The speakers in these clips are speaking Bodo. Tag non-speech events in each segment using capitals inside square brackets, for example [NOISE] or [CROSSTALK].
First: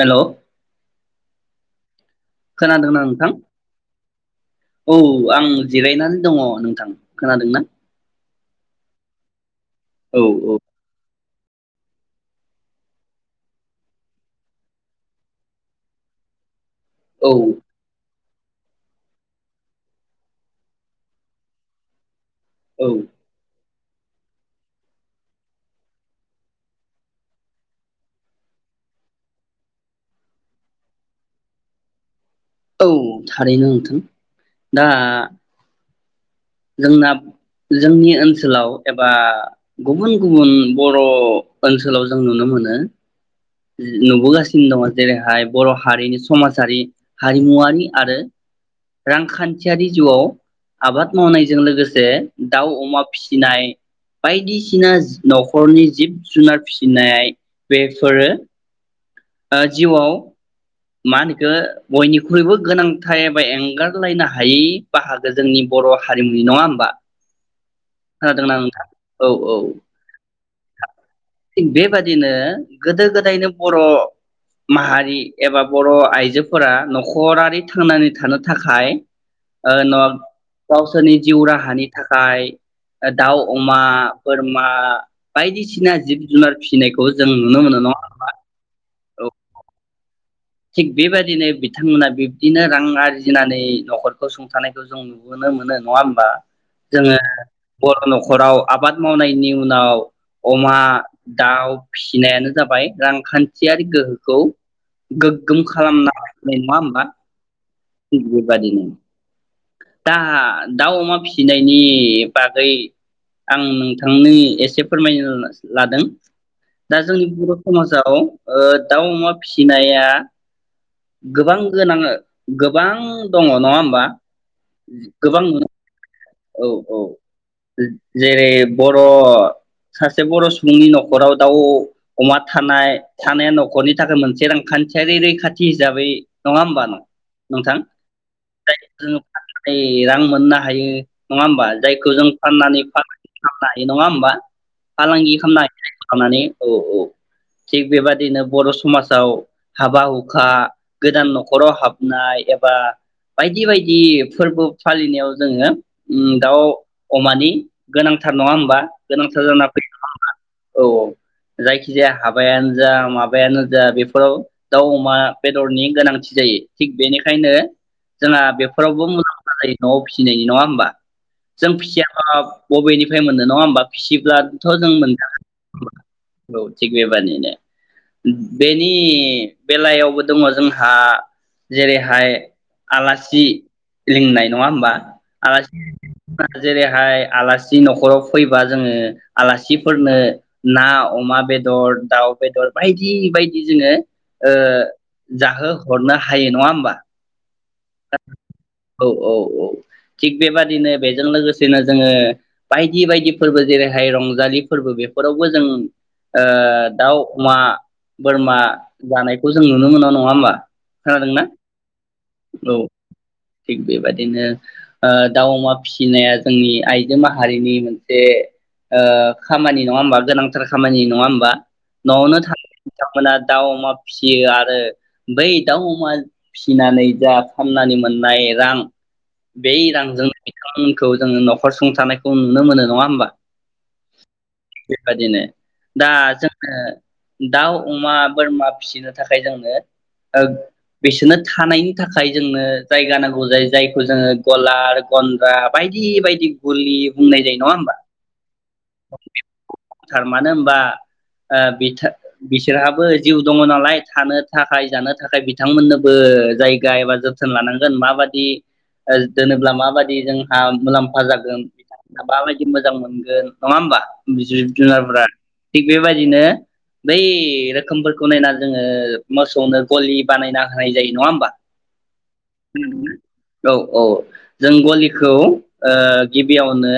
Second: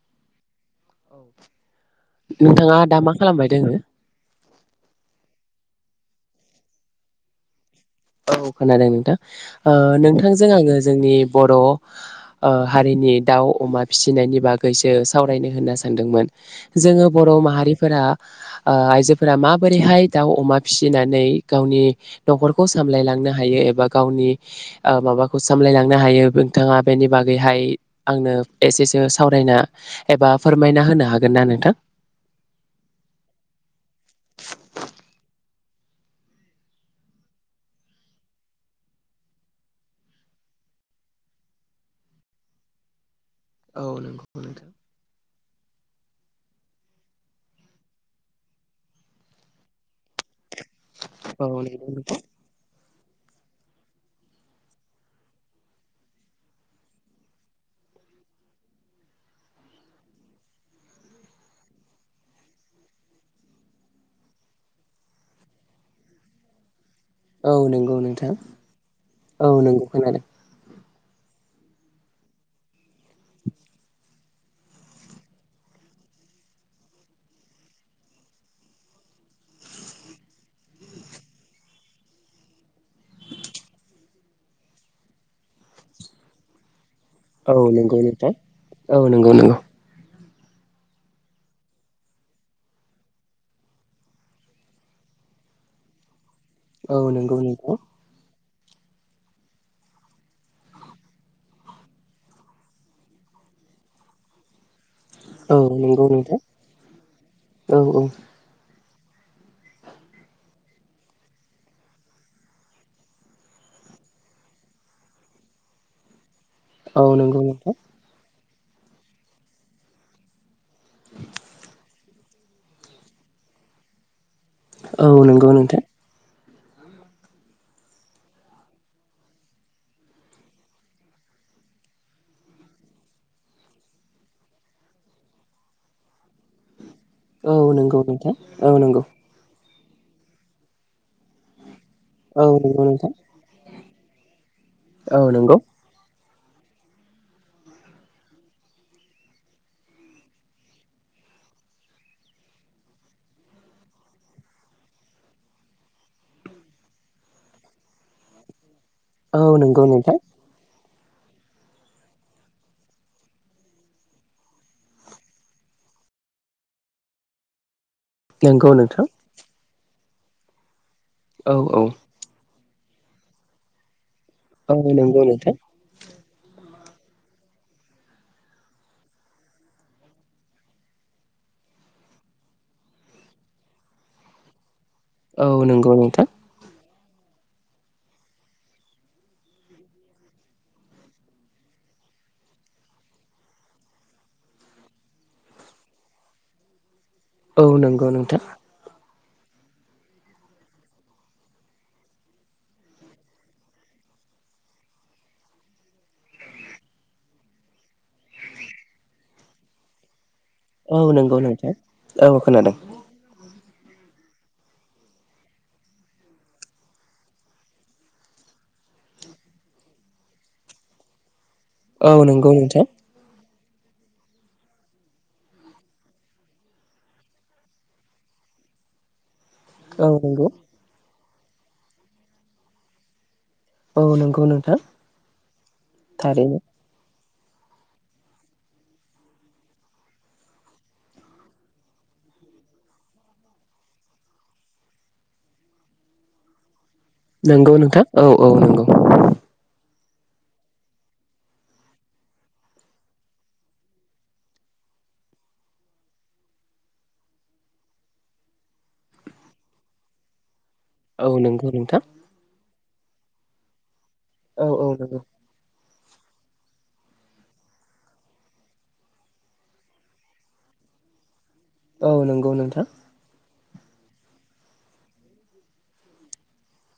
हेल' औ खोनादोंना नोंथां औ आं जिरायनानै दङ नोंथां खोनादों ना औ खोनादों नोंथां ओ औ नोंथांजों आङो जोंनि बर' ओ हारिनि दाउ अमा फिसिनायनि बागैसो सावरायनो होनना सानदोंमोन जोङो बर' औ माहारिफोरा ओ आइजोफोरा माबोरैहाय दाउ अमा फिसिनानै गावनि नख'र खौ औ सामलायलांनो हायो एबा गावनि माबाखौ सामलायलांनो हायो नोंथाङा बेनि बागैहाय आंनो एसेसो सावरायना एबा फोरमायना होनो हागोन ना नोंथां औ थारैनो नोंथां दा जोंना जोंनि ओनसोलाव एबा गुबुन गुबुन बर' ओनसोलाव जों नुनो मोनो औ नंगौ नोंथां नुबोगासिनो दङ जेरैहाय बर' हारिनि समाजारि हारिमुवारि आरो रांखान्थियारि जिउआव आबाद औ मावनायजों लोगोसे दाउ अमा फिसिनाय बायदिसिना न'खरनि जिब जुनार फिसिनाय बेफोरो जिउआव मा होनो बिखो बयनिख्रुइबो गोनांथार एबा एंगारलायनो हायै बाहागो जोंनि बर' हारिमुनि नङा होमबा औ नंगौ नोंथा औ नंगौ खोनादों थिग बेबादिनो गोदो गोदायनो बर' माहारि एबा बर' आइजोफोरा न'खरारि थांनानै थानो थाखाय ओ गावसोरनि जिउ राहानि थाखाय दाउ अमा बोरमा बायदिसिना जिब जुनार फिसिनायखौ जों औ नुनो मोनो नङा नंगौ नोंथां औ नंगौ नंगौ थिग बेबायदिनो बिथांमोना बिब्दिनो रां आरजिनानै न'खरखौ सुंथानायखौ जों नुबोनो मोनो नङा होमबा औ जोङो नंगौ नोंथां बर' न'खराव आबाद मावनायनि उनाव अमा दाउ फिसिनायानो जाबाय रांखान्थियारि गोहोखौ औ गोग्गोम नंगौ खालामनाय नोंथां नङा होमबा औ औ थिग बेबायदिनो दा दाउ अमा फिसिनायनि बागै आं नोंथांनि एसे फोरमायनो लादों दा औ जोंनि नंगौ बर नोंथां समाजाव ओ दाउ अमा फिसिनाया या गोबां गोनाङो गोबां दङ नङा होमबा औ गोबां नंगौ नुनो नोंथां औ औ जेरै बर' सासे बर' सुबुंनि न'खराव दाउ अमा थानाय थानाया न'खरनि थाखाय मोनसे रांखान्थियारि रैखाथि हिसाबै नङा होमबा न औ नंगौ नोंथां ओ नंगौ नै रां मोननो हायो नङा होमबा जायखौ जों औ फाननानै नंगौ [UNINTELLIGIBLE] नोंथां खालामनाय नङा होमबा औ फालांगि नंगौ [UNINTELLIGIBLE] औ - औ थिग बेबादिनो बर समाजाव हाबा हुखा गोदान नखराव हाबनाय एबा बायदि बायदि फोरबो फालिनायाव जोङो उम दाउ अमानि गोनांथार नङा होमबा गोनांथार औ जाना नंगौ नोंथां फैयो औ - औ जायखिजाया हाबायानो जा माबायानो जा बेफोराव दाउ अमा बेदरनि गोनांथि जायो थिग बेनिखायनो जोंहा नंगौ बेफोरावबो नोंथां मुलाम्फा जायो नवाव फिसिनायनि नङा होमबा औ जों औ फिसियाबा बबेनिफ्राय मोननो नङा होमबा फिसि ब्लाथ औ जों नंगौ नोंथां मोनजागोन औ थिग बेबादिनो बेनि बेलायावबो दङ जोंहा जेरैहाय आलासि लिंनाय नङा होमबा औ नों नंगौ नोंथां बेहाय आलासि नखराव फैबा जोङो आलासिफोरनो ना अमा बेदर दाउ बेदर बायदि बायदि जोङो ओ जाहोहरनो हायो नङा होमबा औ नंगौ नोंथां औ - औ - औ थिग बेबादिनो बेजों लोगोसेनो जोङो बायदि बायदि फोरबो जेरैहाय रंजालि फोरबो बेफोरावबो जों ओ दाउ अमा बोरमा जानायखौ जों नुनो मोनो नङा होमबा औ नंगौ खोनादोंना नोंथां औ खोनादों थिग बेबायदिनो ओ दाउ अमा फिसिनाया जोंनि आइजो माहारिनि मोनसे ओ खामानि नङा होमबा गोनांथार खामानि नङा होमबा औ न'आवनो नंगौ थानाय नोंथां बिथांमोना दाउ अमा फिसियो आरो बै दाउ अमा फिसिनानै जा फामनानै मोननाय रां बै औ रांजों नंगौ बिथांमोनखौ जोङो नखर सुंथानायखौ नुनो मोनो नङा होमबा औ नंगौ नोंथां बेबादिनो दा थारैनो जोङो दाउ अमा बोरमा फिसिनो थाखाय जोंनो बिसोरनो थानायनि नि थाखाय जोंनो जायगा नांगौ जायो जायखौ जोङो गलार गन्द्रा बायदि बायदि गुलि नंगौ नोंथां औ - औ नंगौ। थार मानो होनबा बिथा बिसोरहाबो जिउ दङ नालाय थानो थाखाय जानो थाखाय बिथांमोननोबो जाय गायबा जोथोन लानांगोन माबादि दोनोब्ला माबादि जों फा मुलाम्फा औ जागोन नंगौ नोंथां बिथांमोन माबायदि मोजां मोनगोन नङा होमबा बिज औ औ नंगौ जुनारफोरा थिग बेबायदिनो बै रोखोमफोरखौ नायना जोङो मोसौनो गलि बानायना होनाय जायो नङा होमबा? औ नंगौ नोंथां । औ औ जों गलिखौ ओ गिबियावनो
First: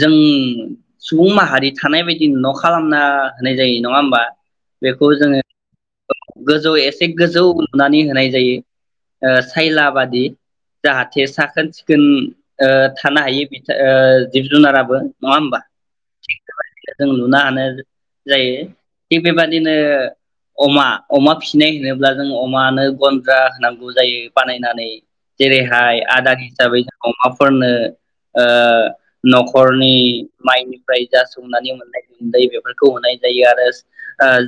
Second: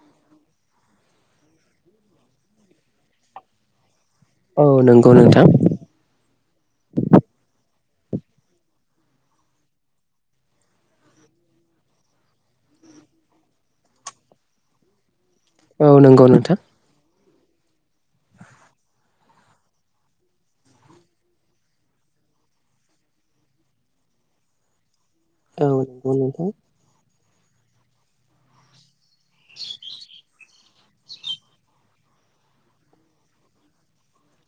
जों सुबुं माहारि थानाय बायदि न' खालामना होनाय जायो न नङा होमबा औ बेखौ नंगौ जोङो नोंथां गोजौ एसे गोजौ हनानै होनाय जायो ओ सायला बादि जाहाथे साखोन सिखोन ओ थानो हायो बिथ जिब जुनाराबो नङा होमबा औ नंगौ थिग नोंथां बेबादिनो नो हानो जायो थिग बेबाददिनो अमा अमा फिनाय होनोब्ला जों अमानो गन्द्रा होनांगौ जायो बानायनानै औ जेरैहाय नंगौ आदार नोंथां हिसाबै जों अमा फोरनो ओ न'खरनि माइनि - - ओमफ्राय जा सौनानै मोननाय गुन्दै बेफोरखौ होनाय जायो आरो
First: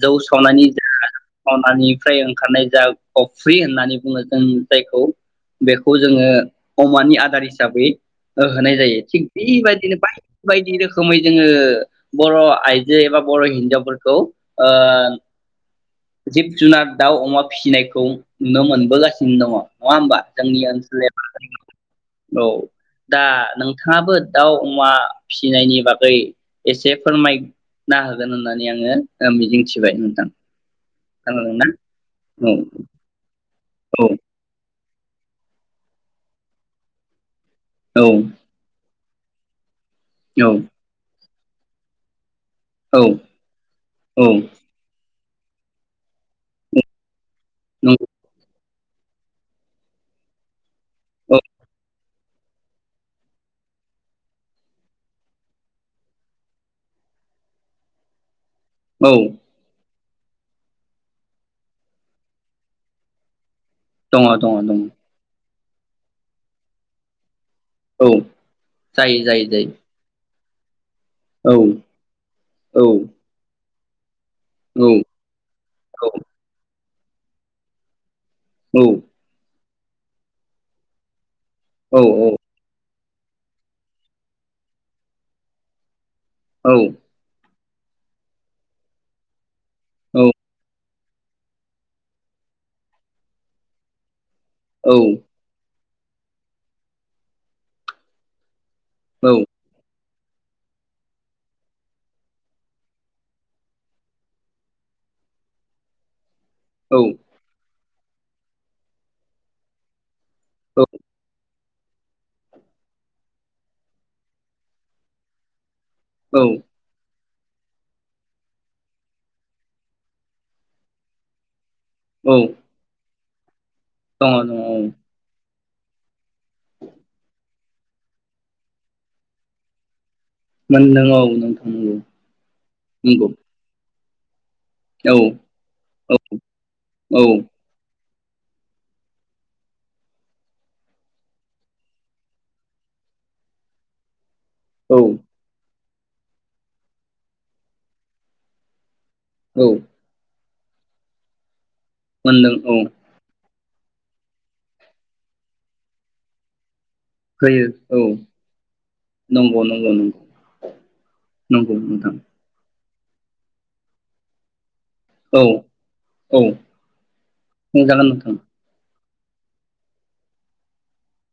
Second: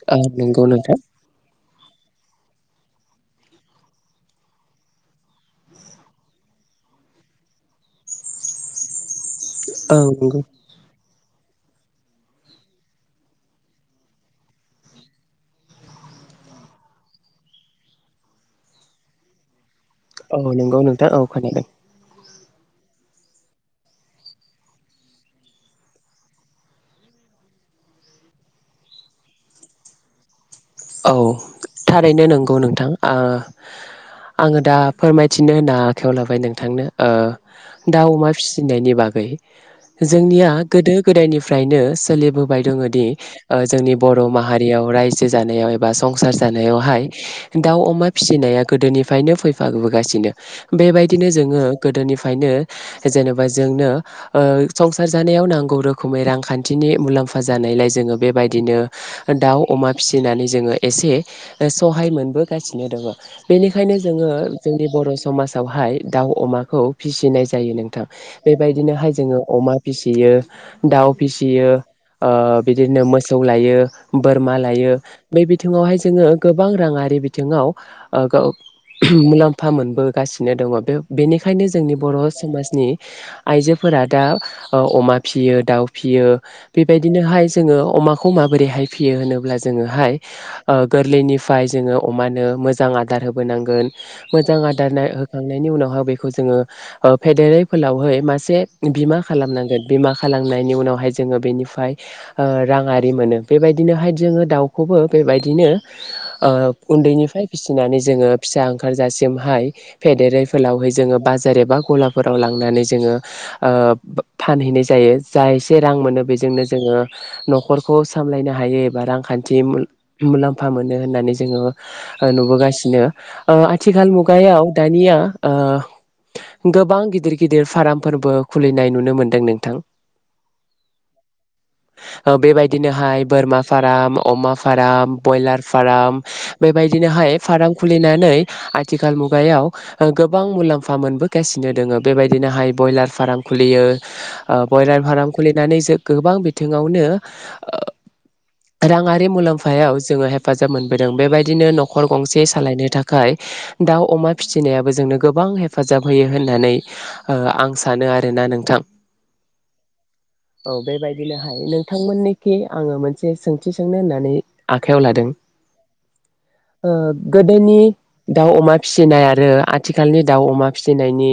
जौ औ नंगौ सावनायनि नोंथां जा हानिफ्राय ओंखारनाय जा अफ्रि होननानै बुङो जों जायखौ बेखौ जोङो अमानि आदार हिसाबै होनाय जायो थिग बेबायायदिनो औ बाय नंगौ बायदि रोखोम रोखोमै जोङो बर' आइजो एबा बर' हिन्जावफोरखौ ओ जिब जुनार दाउ अमा फिसिनायखौ नुनो मोनबोगासिनो दङ नङा होमबा औ जोंनि नंगौ ओनसोल नोंथां औ खोनादों औ दा नोंथाङाबो दाउ अमा फिसिनायनि बागै एसे फोरमायना होगोन होननानै आङो मिजिंथिबाय नोंथां । औ थारैनो नंगौ औ नोंथां आ औ आङो दा फोरमायथिनो होनना आखायाव लाबाय नोंथांनो दाउ औ अमा फिसिनायनि बागै बाय औ जोंनिया गोदो गोदायनिफ्राय फ्रायनो सोलिबो दङ औ दि जोंनि औ बर' माहारियाव जानायाव एबा संसार जानायावहाय दाउ नंगौ अमा फिसिनाया गोदोनिफ्रायनो फैफाबबोगासिनो बेबायदिनो औ जोङो गोदोनि नो जेनेबा जोंनो ओ संसार जानायाव नांगौ रोखोमै रांखान्थिनि मुलाम्फा जानायलाय जोङो बेबाय बिदिनो औ दाउ अमा फिसिनानै जोङो एसे सहाय मोनबो गासिनो दङ। बेनिखायनो दङ जोङो दङ दङ जोंनि बर' समाज हाय दाउ अमाखौ फिसिनाय जायो नोंथां औ बेबायदिनो हाय जायो जोङो जायो जायो अमा फिसियो दाउ औ फिसियो ओ औ बिदिनो मोसौ लायो बोरमा औ लायो। बे बिथिङावहाय औ जोङो गोबां रां आरो बे बिथिङाव ओ गाव औ [UNINTELLIGIBLE] मुलाम फा मोनबो गासिनो दङ बे बेनि खायनो औ जोंनि बर' समाजनि आइजोफोरा दा अमा फियो दाउ फियो औ बेबायदिनो हाय जोङो अमाखौ माबोरैहाय फियो होनोब्ला जों जोङोहाय औ ओ गोरलैनिफ्राय जोङो अमानो मोजां आदार होबोनांगोन मोजां आदार औ नाय होखांनायनि उनावहाय बेखौ जोङो ओ फेदेरै फोलावहै मासे बिमा औ औ खालामनांगोन। बिमा खालामनायनि उनावहाय जोङो बेनिफ्राय राङारि मोनो बेबायदिनो हाय जोङो दाउखौबो बेबायदिनो ओ औ उन्दैनिफ्राय फिसिनानै जोङो फिसा ओंखारजासिम हाय फेदेरै फलावहै जोङो बाजार एबा गलाफोराव लांनानै जोङो ओ फानहैनाय जायो जाय ऐसे रां मोनो बेजोंनो जोङो न'खरखौ सामलायनो हायो एबा रांखान थि मुल मुलाम्फा मोनो होननानै जोङो नुबो गासिनो। आ आथिखाल दङ दङ मुगायाव औ दानिया ओ गोबां गिदिर गिदिर फारामफोरबो खुलिनाय नुनो मोनदों नोंथां। मोनदों औ नोंथां ओ बेबायदिनोहाय बोरमा फाराम अमाफ फाराम बयलार फाराम नंगौ बेबायदिनोहाय नंगौ फाराम खुलिना नै आथिखाल मुगायाव ओ गोबां मुलाम्फा मोनबोगासिनो दोङो बेबायदिनोहाय बयलार फाराम खुलियो। ओ औ बयलार फाराम खुलिनानै जो गोबां बिथिङावनो ओ ओ रांङार रि औ मुलाम्फायाव जोंहेब हेफाजाब मोनबोदों बेबायदिनो न'ख खर गंसे मोनदों औ सालायनो थाखाय दाउ अमा फिसिनायाबो जोंनो गोबां हेफाजाब होयो होननानै ओ होयो आं औ सानो आरोना नोंथां नंगौ नंगौ नंगौ औ बेबायदिनोहाय नंगौ नोंथां नोंथांमोननिखि आङो मोनसे सों सो सोंनो होननानै आखाइयाव लादों औ औ ओ गोदोनि बुंजागोन नोंथां दाउ अमा फिस फिसिनाय आरो आथिखालनि दाउ अमा फिसिनायनि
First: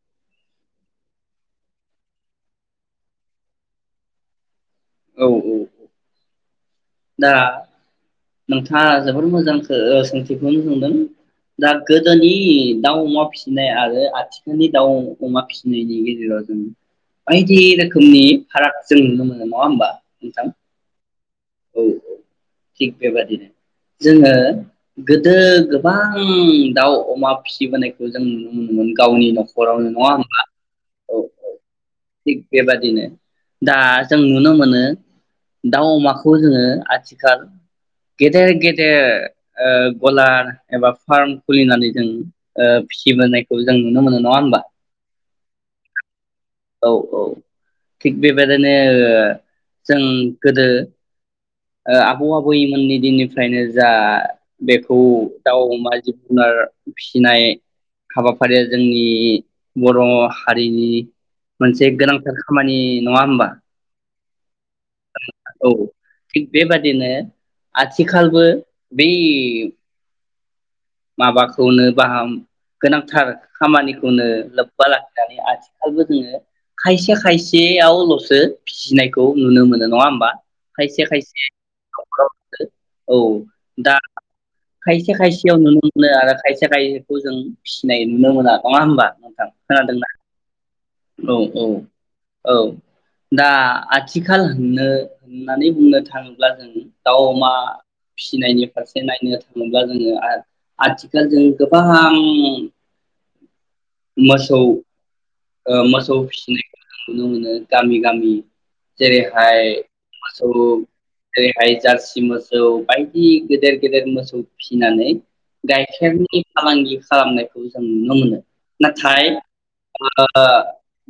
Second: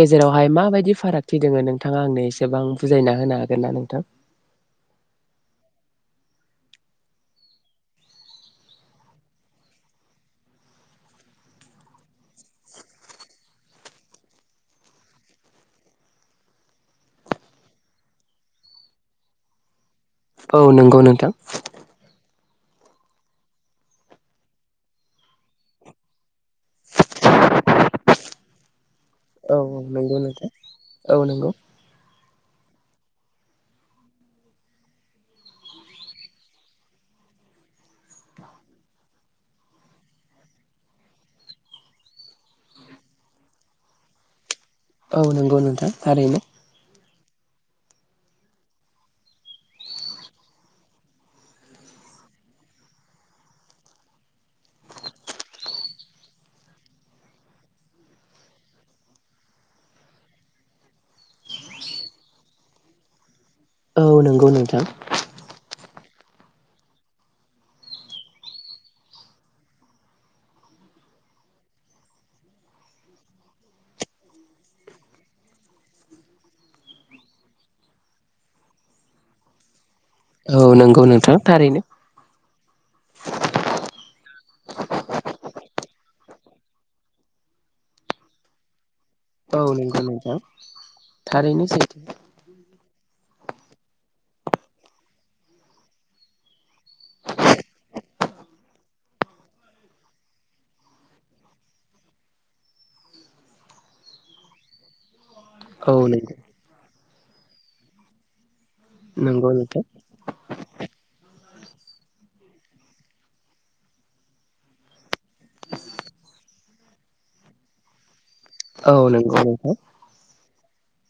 गेजेरावहाय माबायदि फारागथि दोङो नोंथाङा आंनो एसेबां बुजायना होनो हागोन ना नोंथां? औ उ दा नोंथाङा जोबोर मोजांखो ओ सोंथिखौनो सोंदों दा गोदोनि दाउ अमा फिसिनाय आरो आथिखालनि दाउ अमा फिसिनायनि गेजेराव जों बायदि रोखोमनि फाराग जों नुनो मोनो नङा होमबा? नोंथां औ नोंगौ नोंथां। औ औ थिग बेबादिनो जोङो गोदो गोबां दाउ अमा फिसिबोनायखौ जों नुनो मोनोमोन। गावनि औ नख'रावनो नङा नंगौ होमबा? नोंथां औ औ थिग बेबादिनो दा जों नुनो मोनो दाउ अमाख खौ जोङो आथिखाल गेदेर गेदेर ओ गलार एबा फार्म खुलिनानै जों ओ फिसिबोनायखौ जों नुनो मोनो नङा होमबा? औ नंगौ नोंथां थारैनो। औ औ थिग बेबायदिनो ओ जों गोदो ओ आबौ आबैमोननि दिननिफ्रायनो जा बेखौ दाउ अमा जिब जुनार फिसिनाय हाबाफारिया जोंनि बर' हारिनि मोनसे गोनांथार खामानि नङा होमबा? औ नोंगौ नोंथां। औ थिग बेबादिनो आथिखालबो बे माबाखौनो बाहाम गोनांथार खामानिखौनो लोब्बा लाखिनानै आथिखालबो जोङो खायसे खायसेयावल'सो फिसिनायखौ नुनो मोनो नङा होम बा औ नंगौ खायसे नोंथां खायसे थारैनो नख'राव जों औ दा खायसे खायसेयाव नुनो नो आरो खायसे खायसेखौ जों फिसिनाय नुनो मोना नङा होमबा? थां औ नंगौ खोनादोंना? नोंथां औ औ थारैनो सैथो औ दा आथिखालनो होननानै बुंनो थाङोब्ला जों दाउ अमा फिसिनायनि फारसे नायनो थाङोब्ला जोङो आर आथिखाल जों गोबां मोसौ ओ औ मोसौ‌ नंगौ फिसिनायखो नुनो मोनो गामि गामि जेरै नंगौ हाय नोंथां मोसौ जे जारसि मोसौ बायदि गेदेर गेदेर मोसौ फिसिनानै गाइखेरनि फालांगि खालामनायखौ जों नुनो मोनो औ नाथाय नंगौ नोंथां ओ ओ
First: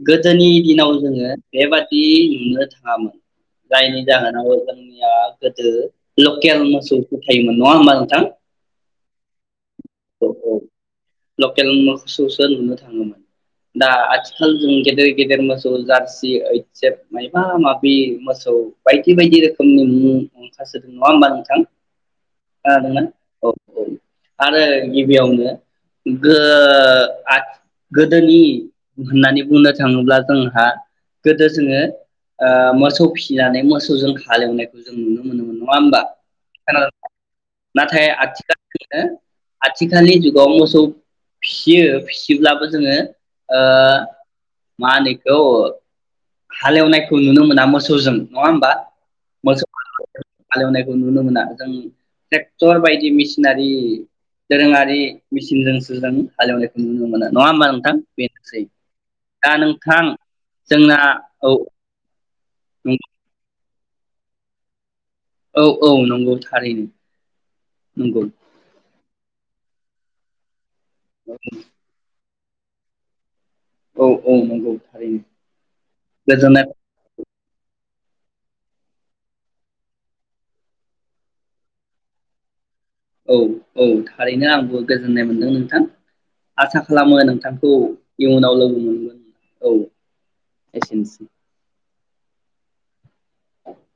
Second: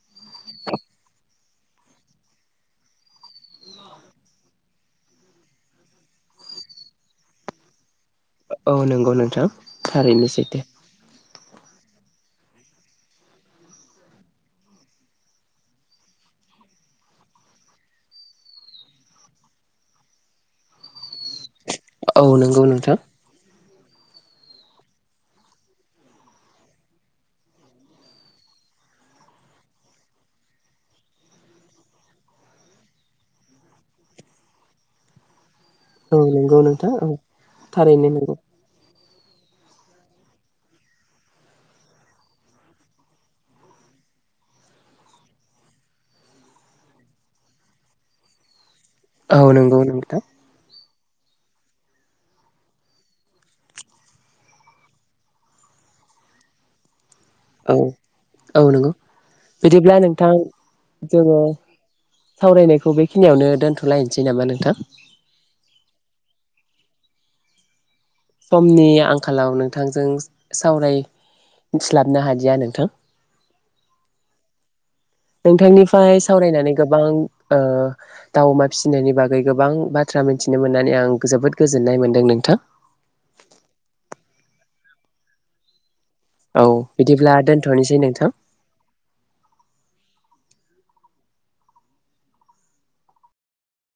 गोदोनि दिनाव जोङो बेबादि नुनो थाङामोन जायनि जाहोनाव जोंनिया गोदो लकेल मोसौफोर थायोमोन नङा होमबा नोंथां औ नोंगौ नोंथां थारैनो औ औ सैथो लकेल मोसौसो नुनो थाङोमोन दा आथिखाल जों गेदेर गेदेर मोसौ जारसि ओइटसेभ मायबा माबि मोसौ बायदि बायदि रोखोमनि मुं ओंखारसोदों नङा होमबा नोंथां औ नोंगौ नोंथां खोनादोंना औ औ आरो गिबियावनो गो आथ गोदोनि होननानै बुंनो थाङोब्ला जोंहा गोदो जोङो ओ मोसौ फिसिनानै मोसौजों हालेवनायखौ जों नुनो मोनोमोन नङा होमबा औ नंगौ खोनादों औ नोंथां नाथाय थारैनो नंगौ आथिखालनि हो आथिखालनि जुगाव मोसौ फिसियो फिसिब्लाबो जोङो ओ मा होनो इखौ ओ हालेवनायखौ नुनो मोना मोसौजों नङा होमबा औ मोसौ नंगौ नोंथां हालेवनायखौ नुनो मोना जों टेक्टर बायदि मेसिनारि दोरोङारि मिसिनजोंसो जों हालेवनायखौ नुनो मोनो नङा होमबा औ नोंथां औ बेनोसै नंगौ दा नोंथां जोंना ङो औ सावरायनायखौ बेखिनियावनो दोनथ' थलायनोसै नामा नोंथां औ औ नंगौ थारैनो नंगौ समनि आं आंखालाव नोंथांजों सावराय मिथिलाबनो हाय दिया नोंथां औ औ नंगौ थारैनो नोंथांनिफ्राय गोजोननाय सावरायनानै गोबां ओ दाउ अमा फिसिनायनि बागै गोबां बाथ्रा मिथिनो मोननानै आं जोबोद गोजोननाय मोनदों नोंथां औ औ थारैनो आंबो गोजोननाय मोन्दों नोंथां औ आसा खालामो बिदिब्ला नोंथांखौ दोनथ'नोसै नोंथां इयुनाव लोगो मोनगोन औ एजन्सि [INAUDIBLE]